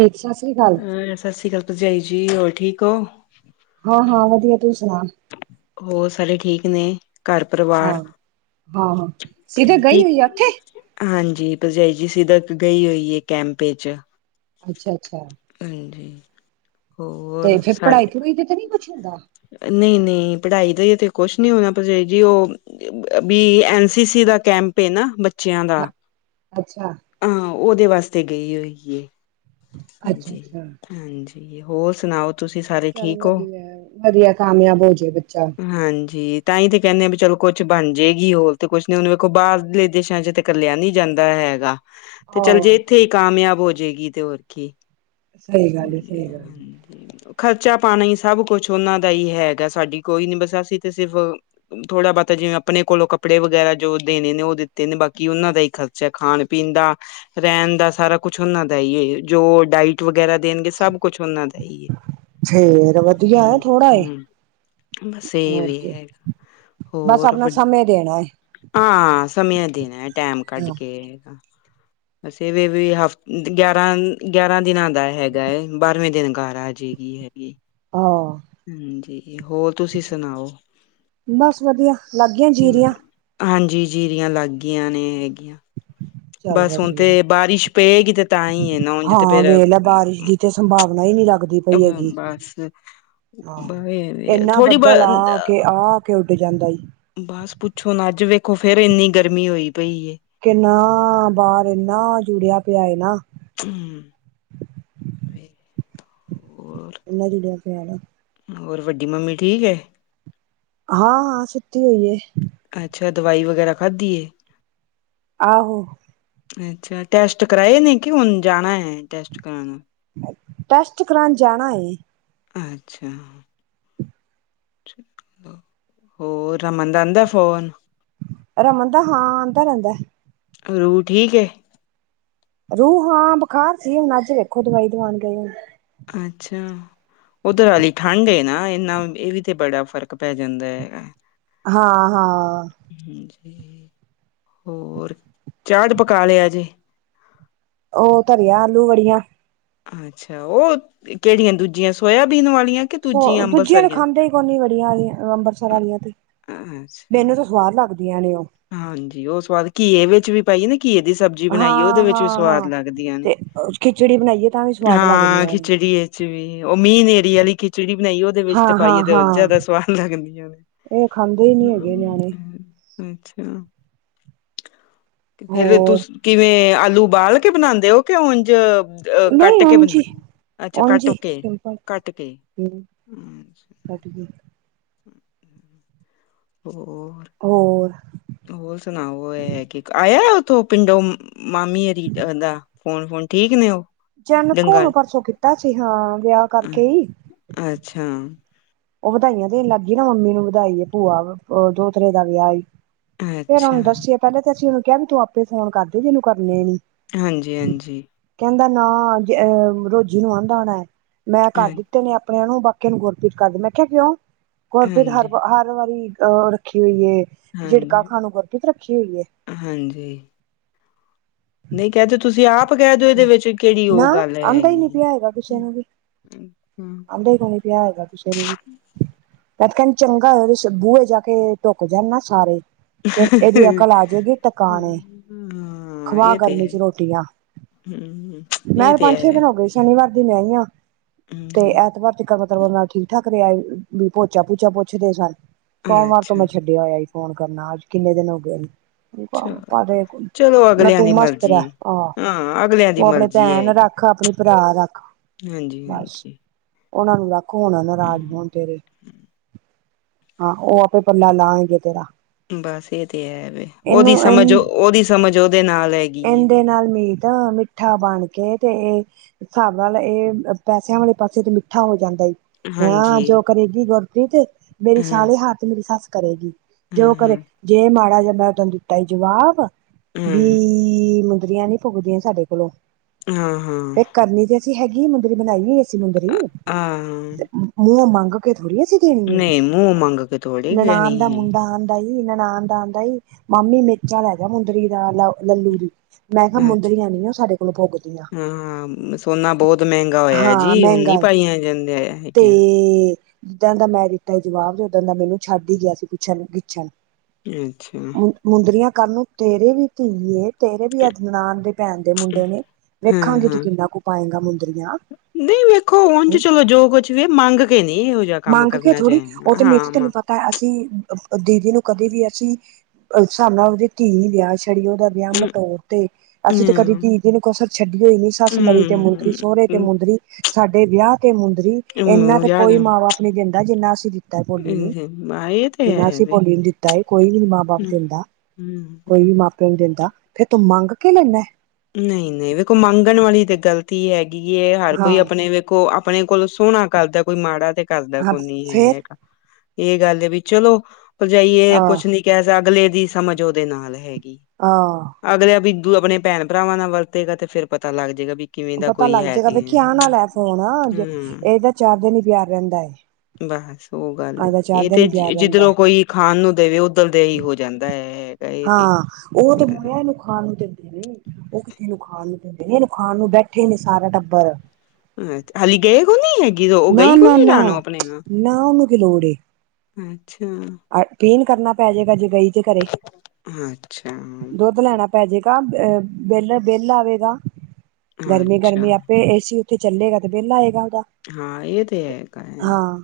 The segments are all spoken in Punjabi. ਸਤਿ ਸ੍ਰੀ ਅਕਾਲ ਸਤਿ ਸ੍ਰੀ ਅਕਾਲ ਭਰਜਾਈ ਜੀ ਹੋਰ ਠੀਕ ਹੋ। ਹਾਂ, ਹਾਂ, ਵਧੀਆ ਤੂੰ ਸੁਣਾ। ਹੋਰ, ਸਾਰੇ ਠੀਕ, ਨੇ ਘਰ ਪਰਿਵਾਰ ਹਾਂ ਹਾਂ ਹਾਂ, ਸਿੱਧੇ ਕੀ ਗਈ ਹੋਈ ਉੱਥੇ। ਹਾਂਜੀ, ਭਰਜਾਈ ਜੀ ਸਿੱਧ ਗਈ ਹੋਈ ਹੈ ਕੈਂਪ ਚ, ਅੱਛਾ, ਅੱਛਾ, ਹਾਂਜੀ ਤੇ ਹੋਰ ਫੇਰ ਪੜ੍ਹਾਈ ਸਾਰੇ ਪੜੂਈ ਤੇ ਤੇ ਨਹੀਂ ਕੁੱਛ ਹੁੰਦਾ। ਨਹੀਂ ਨਹੀਂ ਪੜ੍ਹਾਈ ਦਾ ਕੁਛ ਨੀ ਹੋਣਾ ਪਰਜਾਈ ਜੀ ਉਹ ਬੀ ਐਨ ਸੀ ਸੀ ਦਾ ਕੈਂਪ ਏ ਨਾ ਬ ਬੱਚਿਆਂ ਦਾ ਹਾਂ, ਅੱਛਾ ਹਾਂ ਉਹਦੇ ਵਾਸਤੇ ਗਈ ਹੋਈ ਏ। ਅੱਛਾ ਜੀ ਅੱਛਾ ਹਾਂਜੀ ਜੀ ਹੋਰ ਸੁਣਾਓ ਤੁਸੀਂ ਸਾਰੇ ਚੱਲ ਠੀਕ ਹੋ ਵਧੀਆ ਵਧੀਆ ਕਾਮਯਾਬ ਹੋਜੇ ਬੱਚਾ। ਹਾਂਜੀ ਤਾਂ ਹੀ ਤੇ ਕਹਿੰਦੇ ਆ ਵੀ ਚਲੋ ਕੁਛ ਬਣ ਜਾਏਗੀ, ਹੋਰ ਤੇ ਕੁਛ ਨ ਉਹਨੂੰ ਵੇਖੋ, ਬਾਹਰਲੇ ਦੇਸ਼ਾਂ ਚ ਤੇ ਕਲਿਆ ਨੀ ਜਾਂਦਾ ਹੈਗਾ। ਤੇ ਚੱਲ ਜੀ, ਆਹੋ ਇੱਥੇ ਹੀ ਕਾਮਯਾਬ ਹੋ ਜਏਗੀ, ਤੇ ਹੋਰ ਕੀ। ਸਹੀ ਗੱਲ ਏ, ਸਹੀ ਗੱਲ ਏ। ਹਾਂਜੀ ਖਰਚਾ ਪਾਣੀ ਹੀ ਸਭ ਕੁਛ ਉਹਨਾ ਦਾ ਹੀ ਹੈਗਾ ਸਾਡੀ ਕੋਈ ਨੀ ਬਸ ਅਸੀਂ ਤੇ ਸਿਰਫ ਥੋੜਾ ਬਹੁਤਾ ਜਿਵੇਂ ਆਪਣੇ ਕੋਲੋਂ ਕੱਪੜੇ ਵਗੈਰਾ ਜੋ ਦੇਣੇ ਨੇ, ਉਹ ਦਿੱਤੇ ਨੇ ਬਾਕੀ ਉਹਨਾਂ ਦਾ ਹੀ ਖਰ ਚਾਹੇ ਖਾਣ ਪੀਣ ਦਾ, ਰਹਿਣ ਦਾ, ਸਾਰਾ ਕੁਛ ਉਹਨਾਂ ਦਾ ਈ ਏ, ਜੋ ਡਾਇਟ ਵਗੈਰਾ ਦੇਣਗੇ ਸਭ ਕੁਛ ਉਹਨਾਂ ਦਾ ਹੀਏ। ਛੇਰ ਹੂੰ ਹੂੰ, ਬਸ ਇਹ ਹੋਰ ਵੀ ਕੀ ਹੈਗਾ ਬਸ ਹੋਰ ਆਪਣਾ ਵ ਸਮਯ ਦੇਣਾ। ਹੈ ਹਾਂ ਸਮਯ ਦੇਣਾ, ਟੈਮ ਕੱਢ ਹਾਂ ਕੇ। ਅਸੀਂ ਵੀ ਵੀ ਹਫ਼ ਗਿਆਰਾਂ ਗਿਆਰਾਂ ਦਿਨਾਂ ਦਾ ਹੈਗਾ ਏ, ਬਾਰਵੇਂ ਦਿਨ ਘਰ ਆਜੇਗੀ ਹੈਗੀ। ਹਾਂ, ਹਾਂਜੀ ਹੋਰ ਤੁਸੀਂ ਸੁਣਾਓ। ਬਸ ਵਧੀਆ ਲੱਗਿਆਂ ਜੀਰੀਆਂ। ਹਾਂਜੀ ਜੀਰੀਆਂ ਲੱਗ ਗਈਆਂ ਨੇ, ਹੈਗੀਆਂ। ਚੱਲ ਬਸ ਹੁਣ ਤੇ ਵਧੀਆ ਬਾਰਿਸ਼ ਪਏਗੀ, ਤੇ ਤਾਂ ਹੀ ਏ ਨਾ ਉਂਜ ਤੇ ਹਾਂ ਫੇਰ ਵੇਖ ਲੈ ਬਾਰਿਸ਼ ਦੀ ਤੇ ਸੰਭਾਵਨਾ ਹੀ ਨਹੀਂ ਲੱਗਦੀ ਪਈ ਹੈਗੀ। ਅੱਛਾ ਆਹ, ਏਨਾ ਬੱਦਲ ਆ ਆ ਕੇ, ਆ ਆ ਕੇ ਉੱਡ ਜਾਂਦਾ ਈ। ਬਸ ਪੁੱਛੋ ਨਾ, ਅੱਜ ਵੇਖੋ ਫੇਰ ਇੰਨੀ ਗਰਮੀ ਹੋਈ ਪਈ ਏ। ਕਿੰਨਾ ਬਾਹਰ, ਇੰਨਾ ਜੁੜਿਆ ਪਿਆ ਏ ਨਾ। ਹੂੰ ਵੀ [inaudible] ਇਨਾ ਜੁੜਿਆ ਪਿਆ ਨਾ ਹੋਰ ਵੱਡੀ ਮੰਮੀ ਠੀਕ ਏ। ਹਾਂ ਹਾਂ ਸੁਤੀ ਹੋਈ ਏ। ਅੱਛਾ ਦਵਾਈ ਵਗੈਰਾ ਖਾਧੀ ਏ। ਆਹੋ ਅੱਛਾ, ਟੈਸਟ ਕਰਾਏ ਨੇ ਕਿ ਹੁਣ ਜਾਣਾ ਏ ਟੈਸਟ ਕਰਾਣ। ਟੈਸਟ ਕਰਾਉਣ ਜਾਣਾ ਏ। ਅੱਛਾ ਹੋਰ, ਰਮਨ ਦਾ ਆਂਦਾ ਏ ਫੋਨ। ਰਮਨ ਦਾ, ਹਾਂ ਆਉਂਦਾ ਰਹਿੰਦਾ ਏ। ਰੂ ਠੀਕ ਏ। ਰੂਹ ਹਾਂ ਬੁਖਾਰ ਸੀ, ਹੁਣ ਅੱਜ ਵੇਖੋ ਦਵਾਈ ਦਵਾਉਣ ਗਏ ਹੁਣ। ਅੱਛਾ ਉਧਰ ਹਾਲੀ ਠੰਢ ਏ ਨਾ, ਇਨਾ ਇਹ ਵੀ ਤੇ ਬੜਾ ਫ਼ਰਕ ਪੈ ਜਾਂਦਾ ਹੈਗਾ। ਹਾਂ ਹਾਂ ਹੋਰ, ਚਾੜ ਪਕਾ ਲਿਆ ਜੇ। ਉਹ ਧਰਿਆ ਆਲੂ ਵੜੀਆਂ। ਅੱਛਾ, ਉਹ ਕਿਹੜੀਆਂ ਦੂਜੀਆਂ ਸੋਇਆਬੀਨ ਵਾਲੀਆਂ ਕਿ ਸੋ ਦੂਜੀਆਂ ਦੇ ਅੰਬਰਸਰੀਆਂ ਖਾਂਦੇ ਹੀ ਕੋਨੀ ਵੜੀਆਂ ਤੇ, ਆ ਅੰਮ੍ਰਿਤਸਰ ਵਾਲੀਆਂ ਤੇ, ਅੱਛਾ, ਹੁੰਦੀਆ ਨੇ ਔ, ਹਾਂਜੀ, ਉਹ ਸਵਾਦ ਘੀਏ ਵਿੱਚ ਵੀ ਪਾਈਏ, ਨਾ ਘੀਏ ਦੀ ਸਬਜ਼ੀ ਸਬਜੀ ਬਣਾਈਏ, ਉਹਦੇ ਹਾਂ ਵਿੱਚ ਵੀ ਹਾਂ ਸਵਾਦ ਹਾਂ ਲੱਗਦੀਆਂ ਨੇ, ਤੇ ਖਿਚੜੀ ਬਣਾਈਏ ਤਾਂ ਵੀ ਸਵਾਦ ਹਾਂ ਲੱਗਦੀਆਂ ਨੇ ਖਿਚੜੀ ਏ ਵੀ, ਉਹ ਮੀਂਹ ਹਨੇਰੀ ਵਾਲੀ ਖਿਚੜੀ ਬਣਾਈ, ਉਹਦੇ ਵਿੱਚ ਤੇ ਪਾਈਏ, ਤੇ ਹਾਂ-ਹਾਂ-ਹਾਂ ਜ਼ਿਆਦਾ ਸਵਾਦ ਲੱਗਦੀਆਂ ਨੇ। ਇਹ ਖਾਂਦੇ ਨੀ ਹੈਗੇ ਨਿਆਣੇ, ਹੂੰ, ਅੱਛਾ, ਫੇਰ ਹੋਰ ਤੁਸੀ ਕਿਵੇਂ ਆਲੂ ਉਬਾਲ ਕੇ ਬਣਾਦੇ ਹੋ, ਕਿ ਉੰਝ ਕੱਟ ਨਹੀਂ ਕੇ ਉਂਝ ਬਣਾ। ਈ ਅੱਛਾ ਉਂਝ ਕੱਟ ਈ ਕੇ, ਸਿੰਪਲ ਕੱਟ ਕੇ, ਹੂੰ ਹਟ ਗਈ ਹ, ਹੋਰ? ਹੋਰ? ਹੋਰ ਸੁਣਾਓ? ਉਹ ਇਹ ਹੈ ਕਿ ਆਇਆ ਉਥੋਂ ਪਿੰਡੋ, ਮਾਮੀ ਹੋਣੀਦਾ ਫੋਨ-ਫੋਨ ਠੀਕ ਨੇ ਉਹ, ਜਨਕ ਹੁਣ ਡੰਗਾਲ ਪਰਸੋਂ ਕੀਤਾ ਸੀ ਹਾਂ ਵਿਆਹ ਕਰਕੇ ਹੀ। ਅੱਛਾ, ਉਹ ਵਧਾਈਆਂ ਦੇਣ ਲੱਗ ਪਈ, ਨਾ ਮੰਮੀ ਨੂੰ ਵਧਾਈ ਭੂਆ ਦੋਤਰੇ ਦਾ ਵਿਆਹ ਈ, ਫੇਰ ਅੱਛਾ ਉਹਨੂੰ ਦੱਸੀਏ, ਪਹਿਲਾਂ ਤੇ ਅਸੀਂ ਉਹਨੂੰ ਕਿਹਾ ਵੀ ਤੂੰ ਆਪੇ ਫੋਨ ਕਰਦੇ ਜਿਹਨੂੰ ਕਰਨੇ ਨੀ। ਹਾਂਜੀ-ਹਾਂਜੀ, ਕਹਿੰਦਾ ਨਾ ਰੋਜ਼ੀ ਨੂੰ ਆਉਦਾ ਹੋਣਾ ਹੈ ਮੈਂ ਹਾਂ ਘਰਦੀ ਨੇ ਆਪਣਿਆਂ ਨੂੰ, ਬਾਕੀਆਂ ਨੂੰ ਗੁਰਪੀਤ ਕਰਦੇ, ਮੈਂ ਕਿਹਾ ਕਿਉਂ ਗੁਰਪੀਤ ਹਾਂਜੀ ਹਰ, ਹਰ ਵਾਰੀ, ਰੱਖੀ ਹੋਈਏ, ਝਿੜਕਾ ਹਾਂਜੀ, ਖਾਣ ਨੂੰ ਗੁਰਪੀਤ ਰੱਖੀ ਹੋਈਏਂ ਹਾਂਜੀ, ਨਹੀਂ ਕਹਿ ਦੋ ਤੁਸੀਂ ਆਪ ਕਹਿ ਦਿਓ, ਇਹਦੇ ਵਿੱਚ ਕਿਹੜੀ ਉਹ ਨਾ ਗੱਲ ਆਂਦਾ ਹੀ ਨੀ ਹੈਗੀ ਪਿਆ ਆਂ ਅੱਛਾ, ਅਦੇ, ਵਿਆਹ ਹੈਗਾ ਕਿਸੇ ਨੂੰ ਵੀ ਮੈਂ ਤੇ ਕਹਿੰਦੀ ਚੰਗਾ ਹੋ ਬੂਹੇ ਜਾ ਕੇ ਢੁਕ ਜਾਣ ਨਾ ਸਾਰੇ, ਤੇ ਇਹਦੀ ਅਕਲ ਆ ਜਾਏਗੀ ਟਿਕਾਣੇ, ਹੂੰ, ਖਵਾ ਗਰਮੀ ਚ ਰੋਟੀਆਂ, ਹੂੰ ਮੈਂ ਇਹ ਤੇ ਪੰਜ ਛੇ ਹੈ ਦਿਨ ਹੋ ਗਏ ਸ਼ਨੀਵਾਰ ਦੀ ਮੈਂ ਆਈ ਐ ਤੇ ਹੂੰ ਐਤਵਾਰ, ਕਰਮ ਤੁਮ ਨਾਲ ਠੀਕ-ਠਾਕ ਰਿਹਾ ਵੀ ਭੋਚਾ ਭੂਚਾ ਪੁੱਛਦੇ ਸਨ, ਸੋਮਵਾਰ ਤੋਂ ਅੱਛਾ ਮੈਂ ਛੱਡ ਹੋਇਆ ਸੀ, ਫੋਨ ਕਰਨਾ ਅੱਜ ਕਿੰਨੇ ਦਿਨ ਹੋ ਗਏ। ਚਲੋ ਚਲੋ ਉਹ ਅਗਲਿਆਂ ਤੂੰ ਦੀ ਮਸਤ ਰੈ ਮਰਜ਼ੀ ਆਹੋ, ਹੈ। ਹਾਂ ਅਗਲਿਆਂ ਦੀ ਉਹ ਆਪਣੇ ਮਰਜ਼ੀ ਭੈਣ ਹੈਗੀ ਰੱਖ, ਆਪਣੇ ਭਰਾ ਰੱਖ। ਬਸ ਹਾਂਜੀ-ਹਾਂਜੀ, ਉਹਨਾਂ ਨੂੰ ਵਖ ਹੋਣਾ ਨਾਰਾਜ਼ ਹੋਣ ਤੇਰੇ, ਹਾਂ ਉਹ ਆਪੇ ਪੱਲਾ ਲਾਉਣਗੇ ਤੇਰਾ। ਬਸ ਇਹ ਤੇ ਹੈ, ਵੀ ਉਹਦੀ ਇਹਨੂੰ ਸਮਝ ਇਹਨੂੰ ਉਹਦੀ ਸਮਝ ਉਹਦੇ ਨਾਲ ਹੈਗੀ। ਇਹਦੇ ਨਾਲ ਮੀਤਾ ਮਿੱਠਾ ਬਣ ਕੇ ਤੇ ਇਹ ਹਿਸਾਬ ਨਾਲ ਇਹ ਪੈਸਿਆਂ ਵਾਲੇ ਪਾਸੇ ਤੇ ਮਿੱਠਾ ਹੋ ਜਾਂਦਾ। ਹਾਂ ਹਾਂਜੀ ਜੋ ਕਰੇਗੀ ਗੁਰਪ੍ਰੀਤ, ਮੇਰੀ ਸਾਲੇ ਹਾਰ ਤੇ ਮੇਰੀ ਸੱਸ ਕਰੇਗੀ। ਜੋ ਕਰੇ, ਹੂੰ-ਹੂੰ-ਹੂੰ ਜੇ ਮਾੜਾ ਜਿਹਾ ਮੈਂ ਓਹਨੂੰ ਦਿੱਤਾ ਸੀ ਜਵਾਬ। ਹੂੰ ਵੀਹ ਮੁੰਦਰੀਆਂ ਨੀ ਪੁਗਦੀਆਂ ਸਾਡੇ ਕੋਲੋਂ, ਹਾਂ-ਹਾਂ ਤੇ ਹਾਂ ਕਰਨੀ ਤੇ। ਅਸੀਂ ਹੈਗੀ ਮੁੰਦਰੀ ਬਣਾਈ ਅਸੀਂ ਮੁੰਦਰੀ, ਹਾਂ ਹਾਂ ਹਾਂ ਤੇ ਮੂੰਹ ਮੰਗ ਕੇ ਥੋੜ੍ਹੀ ਅਸੀ। ਦੇਣੀ ਏ, ਨਹੀਂ ਮੂੰਹ ਮੰਗ ਕੇ ਥੋੜੀ ਨਨਾਣ ਦਾ ਕਹਿਣੀ ਹੈ। ਮੁੰਡਾ ਆਣ, ਆਂਉਦਾ ਨਨਾਣ ਨਾਲ ਆਉਦਾ ਈ, ਮਾਮੀ ਮਿਰਚਾ ਲੈ ਜਾ ਮੁੰਦਰੀ ਦਾ ਲਾ। ਲੱਲੂ ਦੀ, ਮੈਂ ਕਿਹਾ ਅੱਛਾ ਮੁੰਦਰੀਆਂ ਨੀ ਉਹ ਸਾਡੇ ਕੋਲੋਂ ਪੁਗਦੀਆਂ। ਹਾਂ ਸੋਨਾ ਬਹੁਤ ਮਹਿੰਗਾ ਹੋਇਆ ਹੈ ਹਾਂ ਜੀ ਹੁਣ ਨੀ ਮਹਿੰਗਾ, ਪਾਈਆਂ ਜਾਂਦੇ ਤੇ, ਹੈਗੀਆਂ। ਜਿਸ ਦਿਨ ਦਾ ਮੈਂ ਦਿੱਤਾ ਏ ਜਵਾਬ, ਤੇ ਓਸ ਦਿਨ ਦਾ ਮੈਨੂੰ ਛੱਡ ਹੀ ਗਿਆ ਸੀ ਪਿੱਛੇ ਨੂੰ ਗਿੱਛਣ। ਅੱਛਾ। ਮੁੰਦਰੀਆਂ ਕਲ ਨੂੰ ਤੇਰੇ ਵੀ ਧੀ ਐ, ਤੇਰੇ ਵੀ ਅੱਠ ਨਨਾਣ ਦੇ ਭੈਣ ਦੇ ਮੁੰਡੇ ਨੇਂ। ਵੇਖਾਂਗੇ ਤੂ ਹਾਂ-ਹਾਂ ਕਿੰਨਾ ਕੁ ਪਾਏਗਾ ਮੁੰਦਰੀਆਂ। ਨਹੀਂ ਵੇਖੋ ਉਝ ਤੇ ਹੈਂ ਚਲੋ ਜੋ ਕੁਛ ਵੀ ਏ ਮੰਗ ਕੇ ਨਹੀਂ ਇਹੋ ਜਿਹਾ ਕੰਮ ਕਰਨਾ ਚਾਹਿਦਾ, ਹਾਂ ਮਾਂ। ਤਾਂ ਅਸੀ ਅ ਅ, ਦੀਦੀ ਨੂੰ ਕਦੇ ਵੀ ਅਸੀ ਇਸ ਹਿਸਾਬ ਨਾਲ ਉਹਦੀ ਧੀ ਨੂੰ [unintelligible] ਆਮ ਤੋੌਰ ਤੇ। ਅਸੀ ਤੇ ਕਦੀ ਹੂੰ ਕੀਰਤੀ ਨੂੰ ਕਸਰ ਛੱਡੀਓ ਈ ਨੀ, ਸੱਸ ਮਰੀ ਤੇ ਮੁੰਦਰੀ, ਸੋਹਰੇ ਤੇ ਹੂੰ ਮੁੰਦਰੀ। ਸਾਡੇ ਵਿਆਹ ਤੇ ਮੁੰਦਰੀ, ਇੰਹਨਾ ਹੂੰ, ਤੇ ਯਾਦ ਕੋਈ ਹਾਂ ਮਾਂ ਬਾਪ ਨੀ ਦਿੰਦਾ ਜਿੰਹਨਾ ਅਸੀ ਦਿ ਤਾ ਭੋਲੀ ਨੂੰ, ਇਹ ਤੇ ਜਿੰਹਨਾ ਹੈ ਅਸੀ ਵੀ ਭੋਲੀ ਨੂੰ ਦਿੱਤਾ ਐ ਕੋਈ ਵੀ ਨੀ ਮਾਂ ਬਾਪ ਦਿੰਦਾ। ਹਮ। ਕੋਣ ਦਿੰਦਾ, ਫੇਰ ਤੂ ਮੰਗ ਕੇ ਲੈਂਦਾ ਐ? ਨਹੀਂ-ਨਹੀਂ ਵੇਖੋ ਮੰਗਣ ਵਾਲੀ ਤੇ ਗਲਤੀ ਹੈਗੀ ਐ, ਹਰ ਹਾਂ ਕੋਈ ਆਪਨੀ ਕੋ ਆਪਣੇ ਕੋਲ ਸੋਹਣਾ ਕਰਦਾ, ਕੋਈ ਮਾੜਾ ਤੇ ਕਰਦਾ ਹਾਂ ਕੋਈ ਨੀ ਹੀਂ ਫੇਰ ਹੈਗਾ। ਇਹ ਗੱਲ ਏ ਵੀ ਚਲੋ ਭਰਜਾਈ ਏ ਆਹ ਕੁੱਛ ਨੀ। ਕਿ ਇਸ ਅਗਲੇ ਦੀ ਸਮਝ ਉਹਦੇ ਨਾਲ ਹੈਗੀ। ਆਹੰ। ਅਗਲਾ ਬਿੱਜੂ ਆਪਨੀ ਭੈਣ ਭਰਾਵਾਂ ਨਾਲ ਵਰਤੇਗਾ, ਤੇ ਫਿਰ ਪਤਾ ਲੱਗ ਜਾਏਗਾ ਵੀ। ਕਿਵੇਂ ਦਾ ਪਤਾ ਕੋਈ ਲੱਗ ਹੈ ਜਾਏਗਾ ਤੇ ਵੇਖਿ ਹੂੰ ਆਉਨ ਆਲਾ ਏ ਫੋਨ ਅੱਜ, ਇਹ ਤਾ ਚਾਰ ਦਿਨ ਹੀ ਪਿਆਰ ਰਹਿੰਦਾ ਐ। ਬਸ ਉਹ ਗੱਲ ਏ, ਇਹ ਤੇ ਪਿਆਰ ਜਿ ਰਹਿੰਦਾ ਜਿਧਰੋਂ ਕੋਈ ਖਾਨ ਨੂੰ ਦੇਵੇ ਉੱਧਰ ਦਾ ਹੀ ਹੋ ਜਾਂਦਾ ਹੈ ਇਹ। ਹੈਗਾ ਤੇ ਹਾਂ ਉਹ ਤੇ [unintelligible] ਖਾਨ ਨੂੰ ਦਿੰਦੀ ਨੀ [unintelligible] ਖਾਨ ਨੂੰ ਬੈਠੇ ਨੇ ਸਾਰਾ ਟੱਬਰ। [unintelligible] ਨੀ ਹੈਗੀ ਓਹ, ਓਹ ਨਾ ਗਈ ਹੋਈ ਨਾ ਯਾਂ ਨਾ ਜਾਨਾ ਆਪਣੇ ਨਾਲ। ਨਾ ਉਹਨੂੰ ਅੱਛਾ। ਆਹ, ਧੀ ਨੂੰ ਕਰਨਾ ਪਏ ਜਾਏਗਾ ਜੇ ਗਈ ਤੇ ਘਰੇ, ਅੱਛਾ ਦੁੱਧ ਲੈਣਾ। [unintelligible] ਅਹ ਬਿੱਲ-ਬਿੱਲ ਆਵੇਗਾ ਅੱਛਾ ਗਰਮੀ-ਗਰਮੀ ਆਪੇ ਏ ਸੀ ਤੇ ਚੱਲੇਗਾ, ਤੇ ਬਿੱਲ ਆਏਗਾ ਉਹਦਾ। ਹਾਂ ਇਹ ਤੇ ਹੈ ਗੱਲ। ਹਾਂ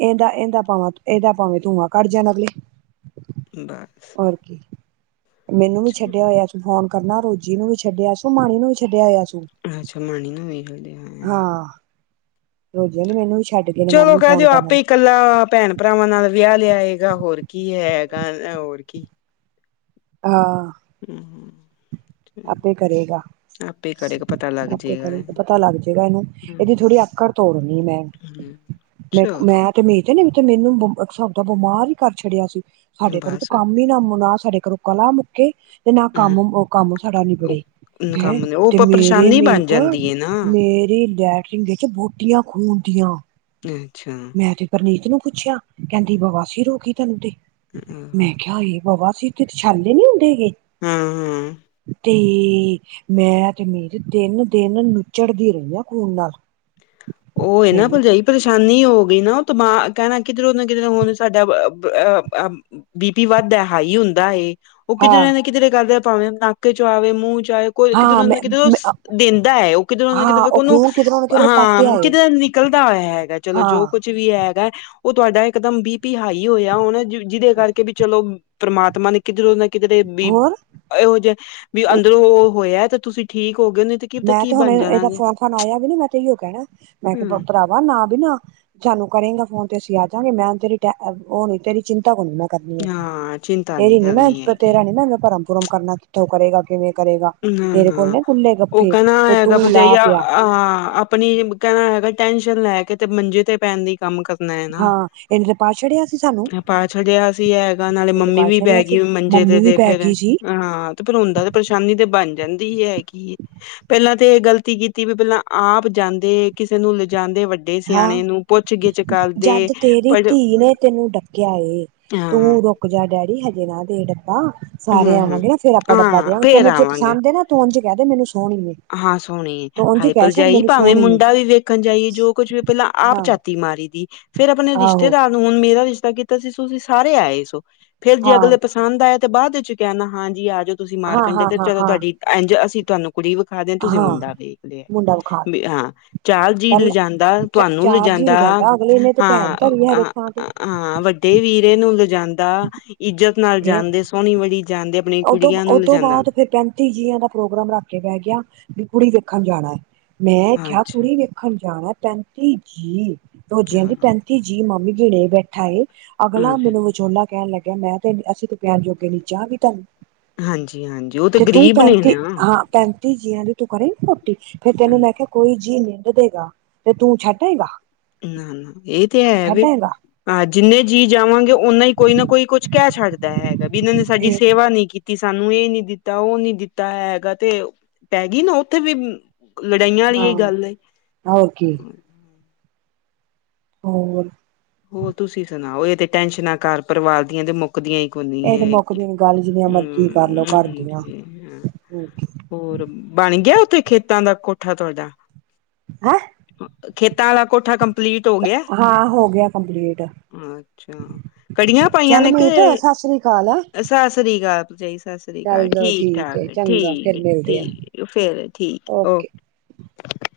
ਇਂਹਦਾ-ਇਂਹਦਾ ਭਾਵੇਂ, ਇਹਦਾ ਭਾਵੇਂ ਧੂੰਆਂ ਕੱਢ ਜਾਣ ਅਗਲੇ। [unintelligible] ਹੋਰ ਕੀ, ਮੈਨੂੰ ਵੀ ਅੱਛਾ ਛੱਡਿਆ ਹੋਇਆ ਸੀ ਫੋਨ। ਕਰਨਾ ਰੋਜੀ ਨੂੰ ਵੀ ਛੱਡਿਆ ਸੀ, ਮਾਹਿਰਾ ਨੂੰ ਵੀ ਛੱਡਿਆ ਹੋਇਆ ਸੀ। [unintelligible] ਰੋਜੀ ਕਹਿੰਦੀ ਮੈਨੂੰ ਵੀ ਛੱਡ। ਗਏ ਨੇ ਚਲੋ ਮਾਮੀ ਕਹਿ ਫੋਨ ਦਿਓ ਕਰਨਾ ਆਪੇ ਹੀ। ਕੱਲਾ ਭੈਣ ਭਰਾਵਾਂ ਨਾਲ ਵਿਆਹ ਲਿਆਏਗਾ, ਹੋਰ ਕੀ ਐ ਹੈਗਾ, ਇਹ ਹੋਰ ਕੀ। ਹਾਂ। ਅ ਹਮ। ਆਪੇ ਕਰੇਗਾ। ਆਪੇ ਕਰੇਗਾ ਪਤਾ ਲੱਗ ਆਪੇ ਜੇਗਾ ਕਰੇ ਤੇ ਪਤਾ ਲੱਗ ਜਾਏਗਾ ਇਹਨੂੰ ਇਹਦੀ ਹੂੰ ਥੋੜੀ ਅੱਕੜ ਤੋੜਨੀ ਮੈਂ। ਚਲੋ ਮੈਂ-ਮੈਂ ਤੇ ਵੇਖਿਆ ਨਹੀਂ [unintelligible] ਅੱਛਾ ਤਾ ਬਿਮਾਰ ਹੀ ਕਰ ਛੱਡਿਆ ਸੀ। ਸਾਡੇ ਘਰੇ ਤਾ ਬਸ ਕੰਮ ਹੀ ਇਹਨਾਂ ਹੋ, ਸਾਡੇ ਘਰੋਂ ਕਲਾ ਮੁੱਕੇ ਤੇ ਨਾ ਹੂੰ ਕੰਮ ਓਹ ਕੰਮ ਸਾਡਾ ਨਿਬੜੇ। ਹੈਂ! ਕੰਮ ਨੇ ਉਹ ਤੇ ਮੇਰੇ ਪਰੇਸ਼ਾਨੀ ਲਈ ਬਣ ਤਾ ਜਾਂਦੀ ਹੈ ਨਾ ਮੇਰੀ ਲੈਟਰਿੰਨ ਵਿੱਚ ਬੂਟੀਆਂ ਖੂਨ ਦੀਆਂ। ਅੱਛਾ। ਮੈਂ ਤੇ ਪਰਨੀਤ ਨੂੰ ਪੁੱਛਿਆ, ਕਹਿੰਦੀ ਬਵਾਸੀਰ ਹੋ ਗਈ ਤੈਨੂੰ ਤੇ। ਹ ਅਹਮ। ਖਿਆ, ਇਹ ਬਵਾਸੀਰ ਕਿਤੇ ਛਾਲੇ ਨੀ ਹੁੰਦੇਗੇ। ਹਾਂ ਤੇ ਮੈਂ ਤੇ ਮਿਹਿਰ ਤਿਨ ਦਿਨ ਨਿਚੜਦੀ ਰਹੀ ਹਾਂ ਖੂਨ ਨਾਲ। ਉਹ ਇਹ ਨਾ ਮੈਨੂੰ ਭਰਜਾਈ ਪਰੇਸ਼ਾਨੀ ਹੋ ਗਈ ਨਾ ਉਹ ਦਿਮਾਗ ਕਹਿਣਾ ਕਿਧਰੋਂ ਨਾ ਕਿਧਰ ਹੁਣ ਸਾਡਾ ਬੀ ਪੀ ਵੱਧ ਹਾਈ ਹੁੰਦਾ ਹੈ। ਉਹ ਹਾਂ ਕਿਧਰੇ ਨਾ ਕਿਧਰੇ ਕਰਦੇ ਭਾਵੇਂ ਨਾਕੇ ਚੋਂ ਆਵੇ ਮੂੰਹ ਚ ਆਵੇ ਕੋ ਹਾਂ ਕਿਧਰੋ ਨਾ ਕਿਧਰੋ ਮੈਂ ਦਿੰਦਾ ਹੈ ਉਹ ਕਿਧਰੋ ਨਾ ਹਾਂ ਕਿਧਰੋ ਉਹ ਉਹਨੂੰ ਖੂਨ ਕਿਧਰੋਂ ਨਾ ਕਿਧਰੋਂ ਪੱਟ ਹਾਂ ਆਏ ਕਿਧਰ ਨਿਕਲਦਾ ਹੈਗਾ ਚਲੋ ਜੋ ਹਾਂ ਕੁਝ ਵੀ ਹੈਗਾ ਉਹ ਤੁਹਾਡਾ ਇਕਦਮ ਬੀ ਪੀ ਹਾਈ ਹੋਇਆ ਉਹ ਜਿਹਦੇ ਕਰਕੇ ਵੀ ਚਲੋ ਪਰਮਾਤਮਾ ਨੇ ਕਿਧਰੋ ਨਾ ਕਿਧਰੇ ਬੀ। ਹੋਰ ਇਹੋ ਜਿਹੇ ਵੀ ਅੰਦਰੋਂ ਉਹ ਹੋਇਆ ਤੇ ਤੁਸੀਂ ਠੀਕ ਹੋ ਗਏ ਉਹਨੇ। ਮੈਂ ਤੇ ਹੁਣ ਇਹਦਾ ਫੋਨ ਫੋਨ ਆਇਆ ਵੀ ਨ ਮੈਂ ਤੇ ਓ ਕਹਿਣਾ ਮੈਂ ਹਮ ਭਰਾ। ਵ ਨਾ ਵੀ ਨਾ ਸਾਨੂੰ ਕਰੇਗਾ ਫੋਨ ਤੇ ਅਸੀਂ ਆ ਜਾਵਾਂਗੇ। ਮੈਂ ਤੇਰੀ ਉਹ ਨੀ ਤੇਰੀ ਚਿੰਤਾ ਬਣਨਾ ਮੈਂ। ਕਰਨੀ ਹੈ ਹਾਂ, ਚਿੰਤਾ ਨਹੀਂ ਤੇਰੀ ਨੀ ਮੈਂ ਕਰਨੀ ਹੈਗੀ। ਤੇਰਾ ਨੀ ਮੈਂ ਭਰਮ ਭੁਰਮ ਕਰਨਾ ਕਿੱਥੋਂ ਕਰੇਗਾ ਕਿਵੇਂ ਕਰੇਗਾ। ਨਾ ਤੇਰੇ ਕੋਲ ਨਾ ਨੇ ਖੁੱਲੇ ਉਹ ਗੱਫੇ ਕਹਣਾ ਤੇ ਤੂੰ ਹੈਗਾ ਲਾ ਭਰਜਾਈਆ। ਪਿਆ ਹਾਂ। ਆਪਣੀ ਕਹਿਣਾ ਹੈਗਾ ਟੈਨਸ਼ਨ ਲੈ ਕੇ ਤੇ ਮੰਜੇ ਤੇ ਪੈਣ ਦੀ। ਕੰਮ ਕਰਨਾ ਹੈ ਨਾ। ਹਾਂ ਇਹਨੇ ਤੇ ਪਾ ਛੜਿਆ ਸੀ ਸਾਨੂੰ ਮੈਂ ਪਾ ਛਡਿਆ ਸੀ ਹੈਗਾ ਨਾਲੇ ਇਹਨੇ ਤੇ ਮੰਮੀ ਪਾ ਵੀ ਛੜਿਆ ਪੈ ਗ। ਸੀ ਹੈਗੀ ਮੰਜੇ ਮੰਮੀ ਤੇ ਵੀ ਤੇ ਪੈ ਫੇਰ ਗਈ ਸੀ ਹਾਂ ਤੇ ਫੇਰ ਹੁੰਦਾ ਤੇ ਪਰੇਸ਼ਾਨੀ ਤੇ ਬਣ ਜਾਂਦੀ ਹੀ ਹੈਗੀ। ਪਹਿਲਾਂ ਤੇ ਇਹ ਗਲਤੀ ਕੀਤੀ ਵੀ ਪਹਿਲਾਂ ਆਪ ਜਾਂਦੇ ਕਿਸੇ ਨੂੰ ਲਿਜਾਂਦੇ ਵੱਡੇ। ਹਾਂ ਸਿਆਣੇ ਨੂੰ ਪੁੱਛ ਗਿੱਛ ਕਰਦੇ ਜਦ ਤੇਰੀ ਪਰ ਧੀ ਨੇ ਤੈਨੂੰ ਡ। ਏ ਹਾਂ, ਤੂੰ ਰੁਕ ਜਾ ਡੈਡੀ ਹਜੇ ਨਾ ਦੇ ਡੱਬਾ। ਸਾਰੇ ਹੂੰ-ਹੂੰ ਆਵਾਂਗੇ ਨਾ ਫ਼ਿਰ ਆਪਾਂ ਡੱਬਾ ਹਾਂ ਦਿਆਗੇ। ਫੇਰ ਤੈਨੂੰ ਜੈ ਆਵਾਂਗੇ। ਪਸੰਦ ਨਾ ਤੂੰ ਉਂਝ ਕਹਿ ਦੇ ਮੈਨੂੰ ਸੌਹਣੀ। ਹਾਂ ਸੋਹਣੀ ਹਾਈਪਲ ਜਾਈ। ਭਾਵੇਂ ਸੋਹਣੀ ਏ ਮੁੰਡਾ ਵੀ ਵੇਖਣ ਜਾਈਏ ਜੋ ਕੁਝ ਵੀ। ਪਹਿਲਾਂ ਆਪ ਹਾਂ ਝਾਤੀ ਮਾਰੀ ਦੀ ਫੇਰ ਆਪਣੇ ਆਹੋ ਰਿਸ਼ਤੇਦਾਰ। ਹੁਣ ਮੇਰਾ ਰਿਸ਼ਤਾ ਕੀਤਾ ਸੀ। ਤੁਸੀਂ ਸਾਰੇ ਆਏ ਸੋ। ਫੇਰ ਜੇ ਹਾਂ ਅਗਲੇ। ਆਇਦਾ ਤੇ ਬਾਅਦ ਵਿੱਚ ਕਹਿੰਦਾ। ਹਾਂ ਜੀ ਆ ਜਾਓ ਤੁਸੀਂ ਹਾਂ ਮਾਰਕੰਡੇ ਹਾਂ ਤੇ ਹਾਂ ਚਲੋ, ਹਾਂ ਤੁਹਾਡੀ ਇੰਝ ਅਸੀਂ ਤੁਹਾਨੂੰ ਕੁੜੀ। ਹਜੇ ਤੁਸੀਂ ਹਾਂ ਮੁੰਡਾ ਵੇਖ ਲਿਆ। ਮੁੰਡਾ ਵਿਖਾ ਹਾਂ ਚਾਲ ਜੀ ਪਹਿਲਾਂ ਲਿਜਾਂਦਾ। ਚ ਤੁਹਾਨੂੰ ਚਾਰਜ ਹੀ ਲਿਜਾਂਦਾ। ਰਜਾਂਦਾ ਅਗਲੇ ਨੇ ਤੇ ਭੈਣ ਹਾਂ ਹ ਧਰੀ ਹਰ ਇੱਕ ਹਾਂ। ਥਾਂ ਤੇ ਹਾਂ ਵੱਡੇ ਵੀਰੇ ਨੂੰ ਲਿਜਾਂਦਾ। ਇੱਜਤ ਨਾਲ ਫੇਰ ਜਾਂਦੇ ਸੋਹਣੀ ਵੜੀ ਜਾਂਦੇ। ਆਪਣੀ ਉਦੋਂ, ਕੁੜੀਆਂ ਨੂੰ ਉਦੋਂ ਲਿਜਾਂਦਾ ਬਾਅਦ ਫਿਰ ਪੈਂ। ਜੀਆਂ ਦਾ ਪ੍ਰੋਗਰਾਮ ਰੱਖ ਕੇ ਬਹਿ ਗਿਆ ਵੀ ਕੁੜੀ ਵੇਖਣ ਜਾਣਾ। ਮੈਂ ਕਿਹਾ ਅੱਛਾ ਕੁੜੀ ਵੇਖਣ। ਰਖਣ ਜਾਣਾ। ਪੈਂਤੀ ਜੀਅ ਰੋਜ਼ਿਆਂ ਹਾਂ ਦੀ ਪੈਂਤੀ ਜੀਅ ਮਾਮੀ ਗਿਣੇ ਬੈਠਾ ਏ। ਅਗਲਾ ਹਾਂਜੀ ਮੈਨੂੰ ਵਿਚੋਲਾ ਕਹਿਣ ਲੱਗਿਆ ਮੈਂ ਤੇ ਅਸੀਂ ਤੇ ਪਿਆਣ ਜੋਗੇ ਨੀ। ਚਾਹ ਵੀ ਧਰਤੀ। ਹਾਂ ਜੀ ਹਾਂ ਜੀ। ਤੇ ਤੂੰ ਪੈਂਤੀ ਹਾਂ ਪੈਂਤੀ ਜੀਆਂ ਦੀ ਤੂੰ ਕਰੀ ਨੀ ਰੋਟੀ। ਫੇਰ ਤੈਨੂੰ ਮੈਂ ਕਿਹਾ। ਕੋਈ ਜੀਅ ਨਿੰਦ ਦੇਗਾ ਤੇ ਤੂੰ ਛੱਡੇਗਾ। ਹੂ ਇਹ ਤੇ ਹੈ ਵੈ। ਹਾਂ ਜਿੰਨੇ ਜੀਅ ਜਾਵਾਂਗੇ ਉਹਨਾ ਹੀ ਕੋਈ ਨਾ ਕੋਈ ਕੁਝ ਕਹਿ ਛੱਡਦਾ ਹੈਗਾ। ਵੀ ਇਹਨਾਂ ਨੇ ਸਾਡੀ ਤੇ ਸੇਵਾ ਨਹੀਂ ਕੀਤੀ। ਕਿ ਸਾਨੂੰ ਇਹ ਨੀ ਦਿੱਤਾ। ਉਹ ਨੀ ਦਿੱਤਾ ਹੈਗਾ ਤੇ ਪੈ ਗਈ ਨਾ ਉੱਥੇ ਵੀ। ਲੜਾਈਆਂ ਵਾਲੀ ਹਾਂ ਏ ਗੱਲ ਐ। ਹੋਰ ਕੀ ਹੋਰ। ਹੋਰ ਤੁਸੀਂ ਸੁਣਾਓ। ਇਹ ਤੇ ਟੈਨਸ਼ਨਾਂ ਘਰ ਪਰਿਵਾਰ ਦੀਆਂ ਤੇ ਮੁ? ਮੁਕਦੀਆਂ ਈ ਕੋਈ ਇਹ ਤੇ ਨੀ। ਮੁੱਕਦੀ ਗੱਲ ਜਿੰਨੀਆਂ ਮਰਜ਼ੀ ਕਰਲੋ ਘਰ ਦੀਆਂ ਹੋਰ ਕੀ ਹੋਰ ਬਣ ਗਿਆ। ਉੱਥੇ ਖੇਤਾਂ ਦਾ ਕੋਠਾ ਤੁਹਾਡਾ। ਹੈਂ। ਖੇਤਾਂ ਵਾਲਾ ਕੋਠਾ ਕੰਪਲੀਟ ਹੋ ਗਿਆ। ਹਾਂ ਹੋ ਗਿਆ ਕੰਪਲੀਟ। ਅੱਛਾ ਕੜੀਆਂ ਪਾਈਆਂ ਚੱਲ ਨੇ ਮੀਤ ਕਿ। ਸਤਿ ਸ੍ਰੀ ਅਕਾਲ ਆ ਸਤਿ ਸ੍ਰੀ ਅਕਾਲ ਜੀ। ਚੱਲ ਠੀਕ, ਠਾਕ ਏ ਚੰਗਾ ਫਿਰ ਠੀਕ, ਮਿਲਦੇ ਆ ਠੀਕ ਫੇਰ ਠੀਕ ਓ ਓਕੇ ਕੇ। [unintelligible]